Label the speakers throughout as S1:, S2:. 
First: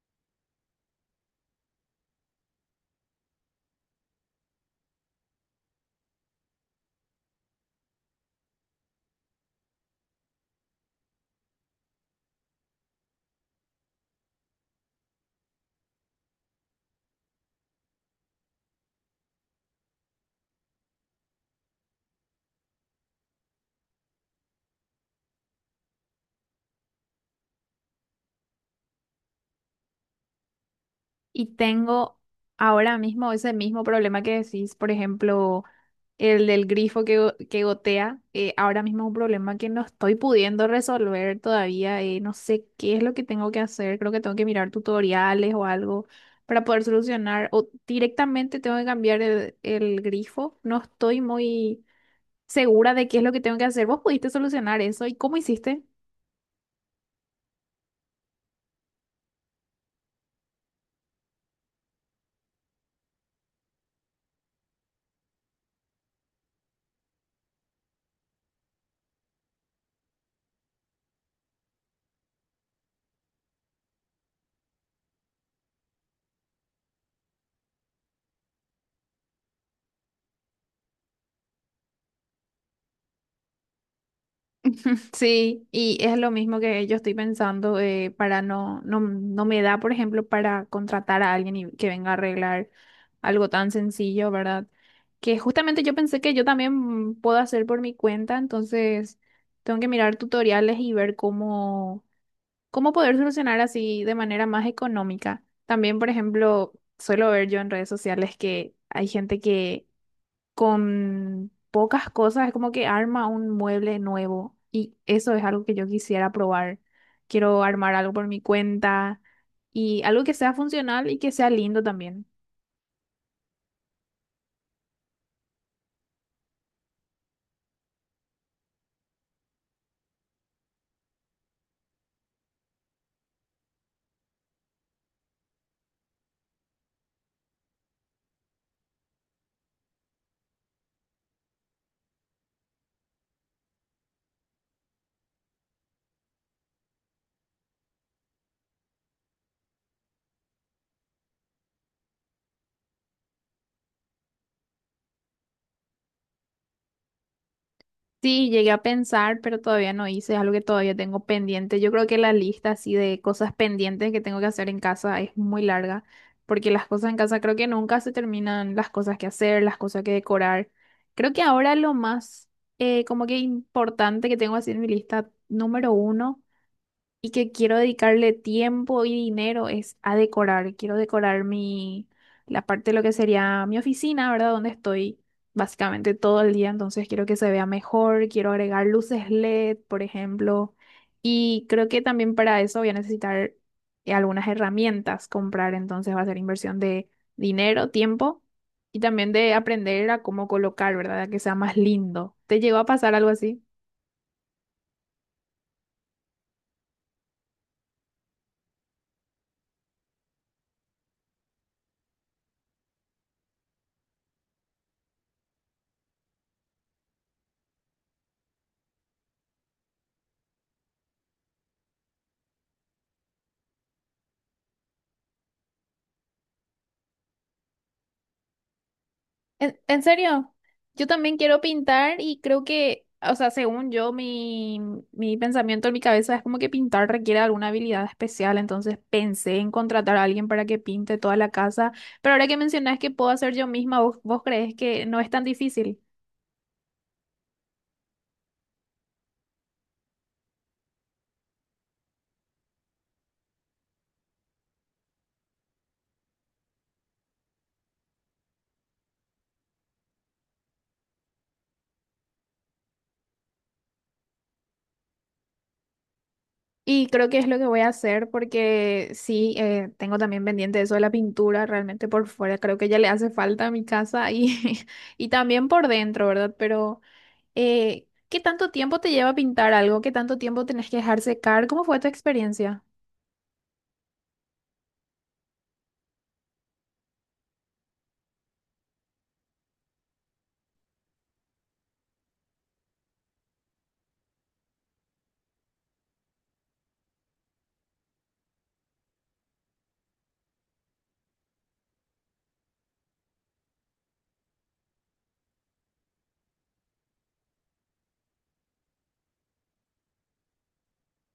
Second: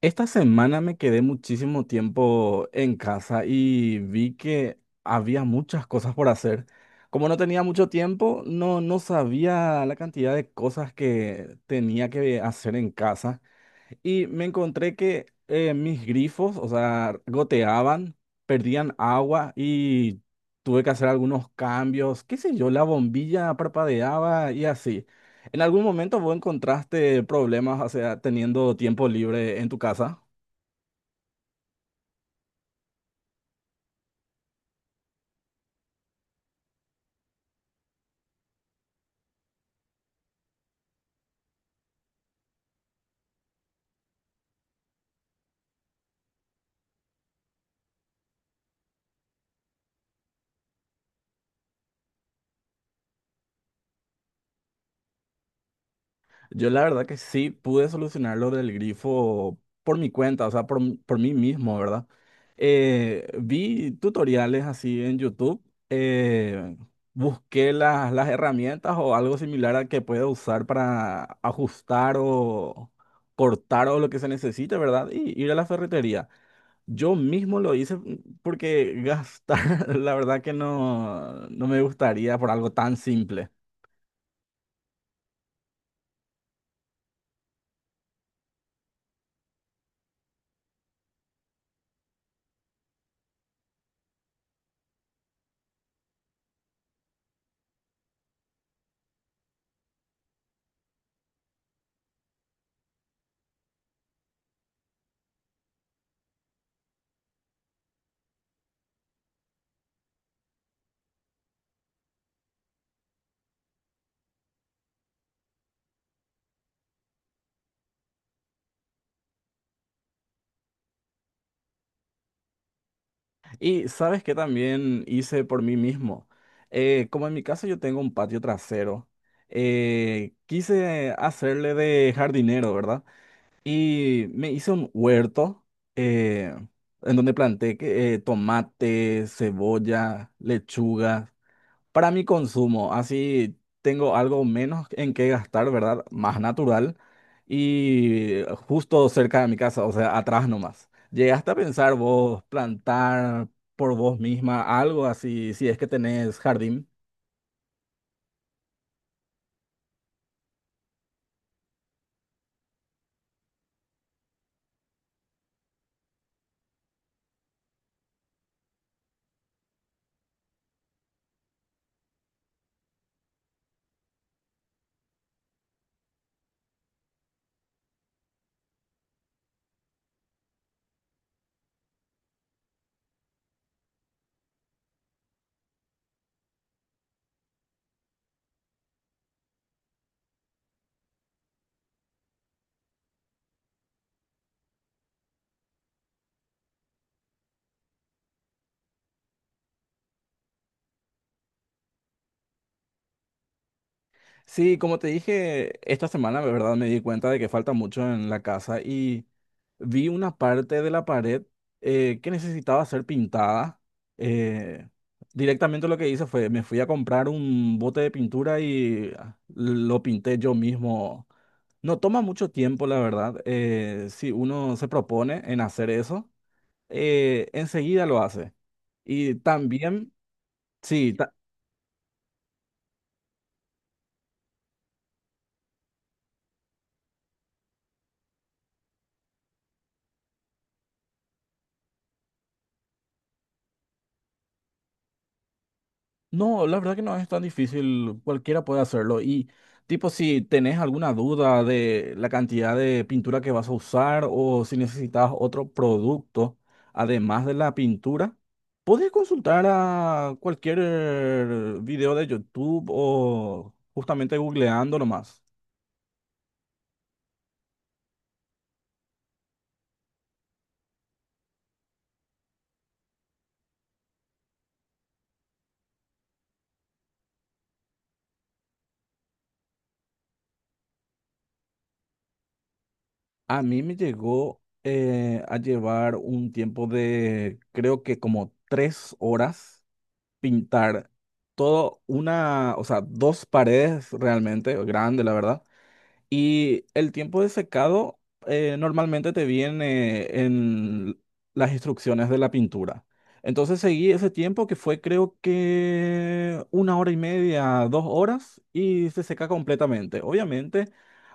S1: Esta semana me quedé muchísimo tiempo en casa y vi que había muchas cosas por hacer. Como no tenía mucho tiempo, no sabía la cantidad de cosas que tenía que hacer en casa y me encontré que mis grifos, o sea, goteaban, perdían agua y tuve que hacer algunos cambios, qué sé yo, la bombilla parpadeaba y así. ¿En algún momento vos encontraste problemas, o sea, teniendo tiempo libre en tu casa?
S2: Y tengo ahora mismo ese mismo problema que decís, por ejemplo, el del grifo que gotea. Ahora mismo es un problema que no estoy pudiendo resolver todavía. No sé qué es lo que tengo que hacer. Creo que tengo que mirar tutoriales o algo para poder solucionar. O directamente tengo que cambiar el grifo. No estoy muy segura de qué es lo que tengo que hacer. ¿Vos pudiste solucionar eso? ¿Y cómo hiciste?
S1: Yo la verdad que sí pude solucionar lo del grifo por mi cuenta, o sea, por, por mí mismo, ¿verdad? Vi tutoriales así en YouTube, eh, busqué las herramientas o algo similar a que pueda usar para ajustar o cortar o lo que se necesite, ¿verdad? Y ir a la ferretería. Yo mismo lo hice, mm, porque gastar, la verdad que no, no me gustaría por algo tan simple.
S2: Sí, y es lo mismo que yo estoy pensando, para no, no, no me da, por ejemplo, para contratar a alguien y que venga a arreglar algo tan sencillo, ¿verdad? Que justamente yo pensé que yo también puedo hacer por mi cuenta, entonces tengo que mirar tutoriales y ver cómo, cómo poder solucionar así de manera más económica. También, por ejemplo, suelo ver yo en redes sociales que hay gente que con pocas cosas, es como que arma un mueble nuevo y eso es algo que yo quisiera probar. Quiero armar algo por mi cuenta y algo que sea funcional y que sea lindo también.
S1: Y sabes que también hice por mí mismo. Como en mi casa yo tengo un patio trasero, quise hacerle de jardinero, ¿verdad? Y me hice un huerto eh, en donde planté tomate, cebolla, lechuga. Para mi consumo, así tengo algo menos en qué gastar, ¿verdad? Más natural y justo cerca de mi casa, o sea, atrás nomás. ¿Llegaste a pensar vos plantar por vos misma algo así, si es que tenés jardín?
S2: Sí, llegué a pensar, pero todavía no hice, es algo que todavía tengo pendiente. Yo creo que la lista así de cosas pendientes que tengo que hacer en casa es muy larga, porque las cosas en casa creo que nunca se terminan, las cosas que hacer, las cosas que decorar. Creo que ahora lo más como que importante que tengo así en mi lista número uno y que quiero dedicarle tiempo y dinero es a decorar. Quiero decorar mi, la parte de lo que sería mi oficina, ¿verdad? Donde estoy básicamente todo el día, entonces quiero que se vea mejor, quiero agregar luces LED, por ejemplo, y creo que también para eso voy a necesitar algunas herramientas comprar, entonces va a ser inversión de dinero, tiempo. Y también de aprender a cómo colocar, ¿verdad? A que sea más lindo. ¿Te llegó a pasar algo así?
S1: Sí, como te dije, esta semana, la verdad, me di cuenta de que falta mucho en la casa y vi una parte de la pared que necesitaba ser pintada. Eh, Directamente lo que hice fue, me fui a comprar un bote de pintura y lo pinté yo mismo. No toma mucho tiempo, la verdad. Si uno se propone en hacer eso, enseguida lo hace. Y
S2: En
S1: también,
S2: serio, yo
S1: sí.
S2: también quiero pintar y creo que, o sea, según yo, mi pensamiento en mi cabeza es como que pintar requiere alguna habilidad especial, entonces pensé en contratar a alguien para que pinte toda la casa, pero ahora que mencionas que puedo hacer yo misma, ¿vos crees que no es tan difícil?
S1: No, la verdad que no es tan difícil, cualquiera puede hacerlo. Y tipo, si tenés alguna duda de la cantidad de pintura que vas a usar o si necesitas otro producto además de la pintura, puedes consultar a cualquier video de YouTube o justamente googleando nomás.
S2: Y creo que es lo que voy a hacer porque sí, tengo también pendiente eso de la pintura, realmente por fuera creo que ya le hace falta a mi casa y, y también por dentro, ¿verdad? Pero... ¿qué tanto tiempo te lleva pintar algo? ¿Qué tanto tiempo tenés que dejar secar? ¿Cómo fue tu experiencia?
S1: A mí me llegó a llevar un tiempo de creo que como tres horas pintar todo una, o sea, dos paredes realmente, grande, la verdad. Y el tiempo de secado normalmente te viene en las instrucciones de la pintura. Entonces seguí ese tiempo que fue creo que una hora y media, dos horas y se seca completamente. Obviamente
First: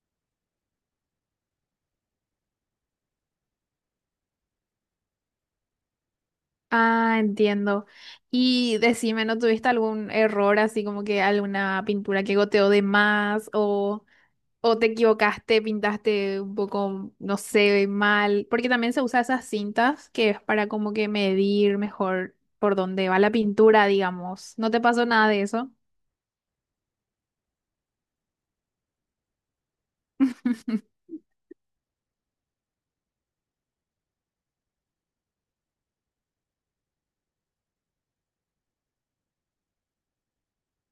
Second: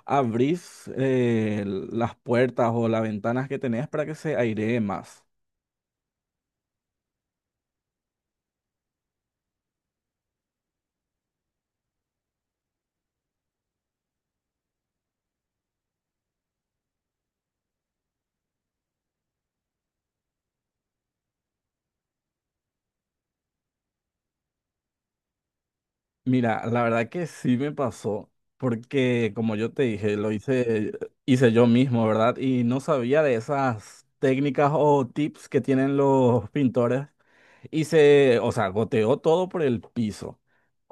S1: abrís las puertas o las ventanas que tenés para que se airee más.
S2: Ah, entiendo. Y decime, ¿no tuviste algún error así como que alguna pintura que goteó de más o te equivocaste, pintaste un poco, no sé, mal? Porque también se usa esas cintas que es para como que medir mejor por dónde va la pintura, digamos. ¿No te pasó nada de eso?
S1: Mira, la verdad que sí me pasó, porque como yo te dije, lo hice, hice yo mismo, ¿verdad? Y no sabía de esas técnicas o tips que tienen los pintores. Hice, o sea, goteó todo por el piso.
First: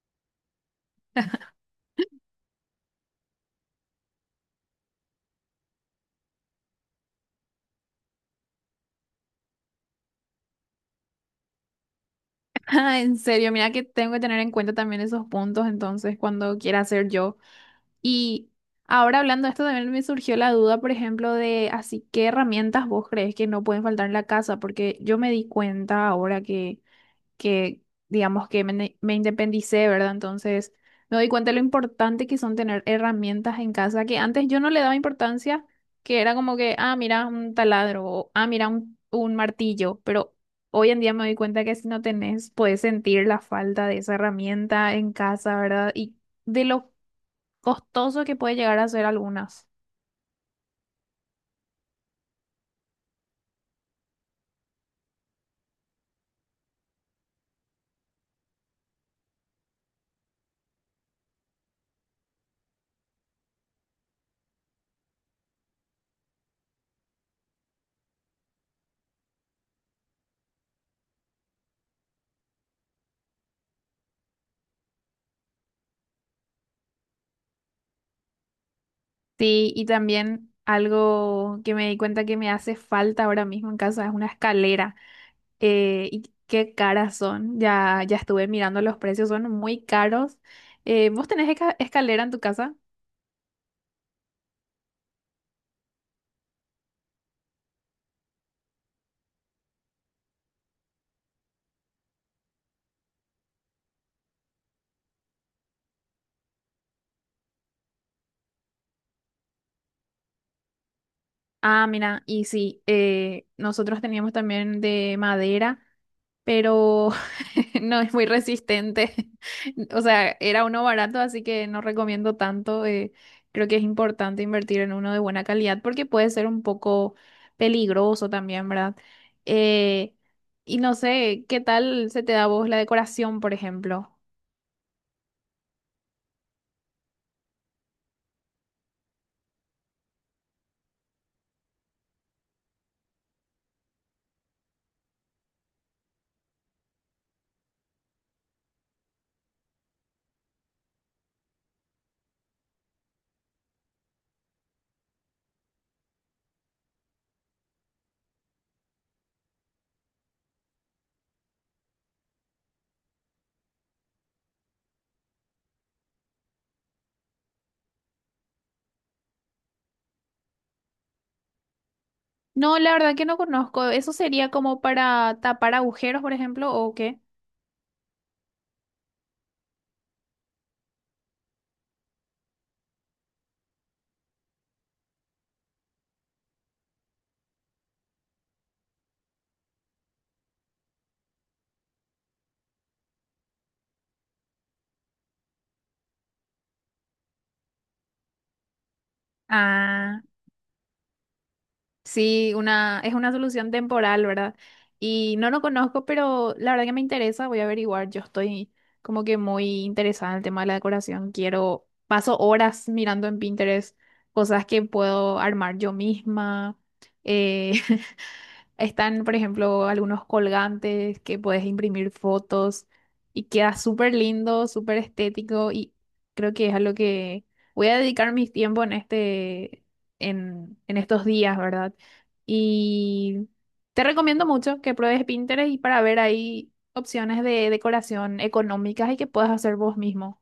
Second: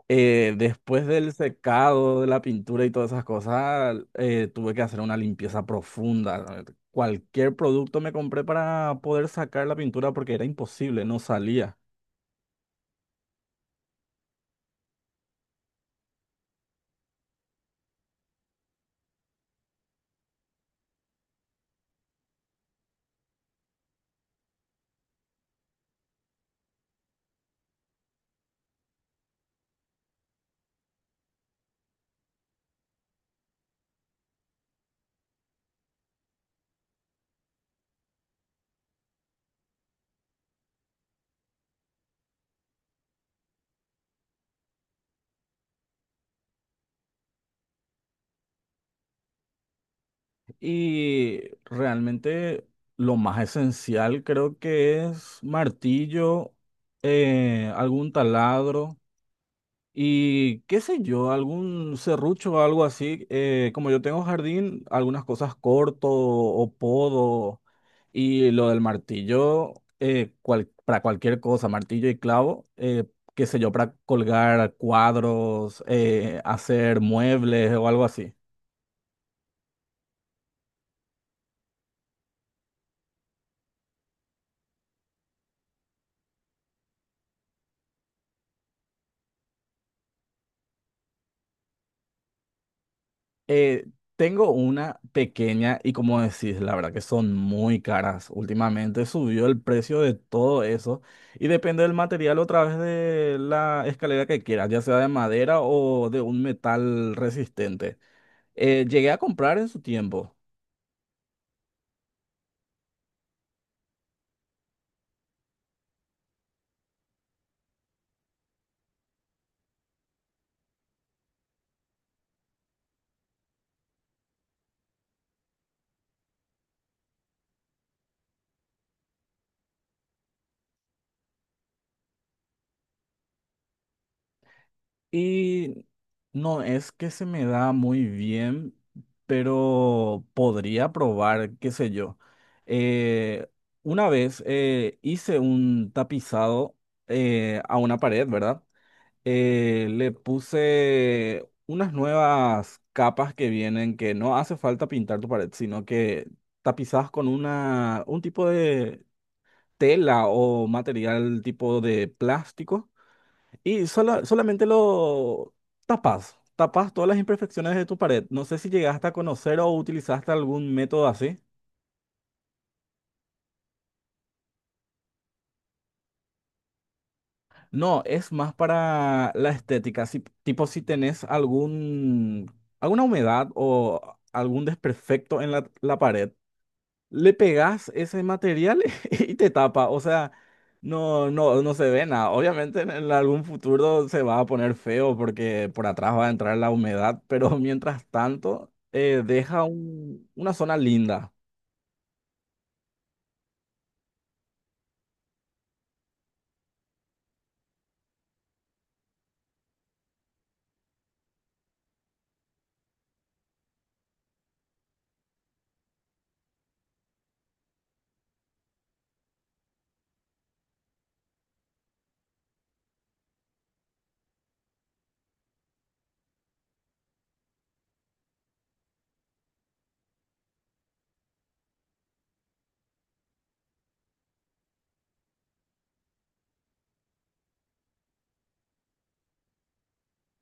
S1: Después del secado de la pintura y todas esas cosas, tuve que hacer una limpieza profunda. Cualquier producto me compré para poder sacar la pintura porque era imposible, no salía.
S2: Ah, en serio, mira que tengo que tener en cuenta también esos puntos entonces cuando quiera hacer yo. Y ahora hablando de esto, también me surgió la duda, por ejemplo, de así, ¿qué herramientas vos crees que no pueden faltar en la casa? Porque yo me di cuenta ahora que digamos que me independicé, ¿verdad? Entonces, me doy cuenta de lo importante que son tener herramientas en casa, que antes yo no le daba importancia, que era como que, ah, mira, un taladro, o ah, mira, un martillo, pero hoy en día me doy cuenta que si no tenés, puedes sentir la falta de esa herramienta en casa, ¿verdad? Y de lo costoso que puede llegar a ser algunas.
S1: Y realmente lo más esencial creo que es martillo, algún taladro y qué sé yo, algún serrucho o algo así. Como yo tengo jardín, algunas cosas corto o podo y lo del martillo para cualquier cosa, martillo y clavo, qué sé yo, para colgar cuadros, hacer muebles o algo así.
S2: Sí, y también algo que me di cuenta que me hace falta ahora mismo en casa es una escalera. Y qué caras son. Ya estuve mirando los precios, son muy caros. ¿Vos tenés escalera en tu casa?
S1: Eh, Tengo una pequeña y como decís, la verdad que son muy caras. Últimamente subió el precio de todo eso y depende del material otra vez de la escalera que quieras, ya sea de madera o de un metal resistente. Llegué a comprar en su tiempo.
S2: Ah, mira, y sí, nosotros teníamos también de madera, pero no es muy resistente. O sea, era uno barato, así que no recomiendo tanto. Creo que es importante invertir en uno de buena calidad porque puede ser un poco peligroso también, ¿verdad? Eh, y no sé, ¿qué tal se te da a vos la decoración, por ejemplo?
S1: Y no es que se me da muy bien, pero podría probar, qué sé yo. Eh, una vez hice un tapizado a una pared, ¿verdad? Le puse unas nuevas capas que vienen, que no hace falta pintar tu pared, sino que tapizás con una, un tipo de tela o material tipo de plástico y solamente lo tapas, todas las imperfecciones de tu pared. No sé si llegaste a conocer o utilizaste algún método así.
S2: No, la verdad que no conozco. ¿Eso sería como para tapar agujeros, por ejemplo, o qué?
S1: No, es más para la estética. Si, tipo si tenés algún, alguna humedad o algún desperfecto en la pared, le pegas ese material y te tapa. O sea, no se ve nada. Obviamente en algún futuro se va a poner feo porque por atrás va a entrar la humedad, pero mientras tanto deja
S2: Ah.
S1: una zona linda.
S2: Sí, una, es una solución temporal, ¿verdad? Y no lo conozco, pero la verdad que me interesa, voy a averiguar. Yo estoy como que muy interesada en el tema de la decoración. Quiero, paso horas mirando en Pinterest cosas que puedo armar yo misma. eh, Están, por ejemplo, algunos colgantes que puedes imprimir fotos y queda súper lindo, súper estético y creo que es a lo que voy a dedicar mi tiempo en este, en estos días, ¿verdad? Y te recomiendo mucho que pruebes Pinterest y para ver ahí opciones de decoración económicas y que puedas hacer vos mismo.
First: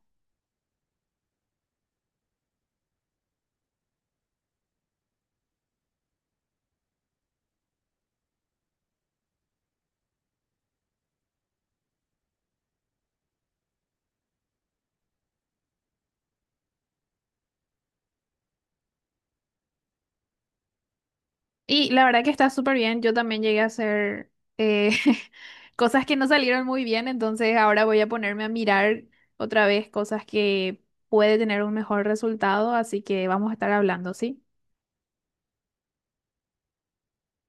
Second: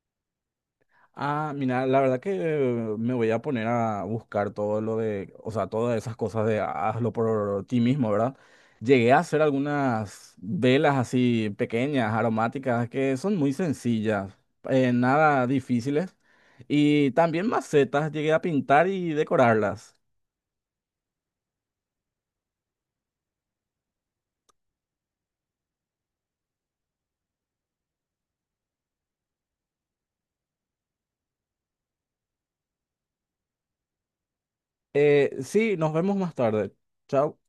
S1: Ah, mira, la verdad que me voy a poner a buscar todo lo de, o sea, todas esas cosas de hazlo por ti mismo, ¿verdad? Llegué a hacer algunas velas así pequeñas, aromáticas, que son muy sencillas, nada difíciles. Y también macetas, llegué a pintar y decorarlas.
S2: Y la verdad que está súper bien. Yo también llegué a hacer eh, cosas que no salieron muy bien, entonces ahora voy a ponerme a mirar otra vez cosas que puede tener un mejor resultado, así que vamos a estar hablando, ¿sí?
S1: Sí, nos vemos más tarde. Chao.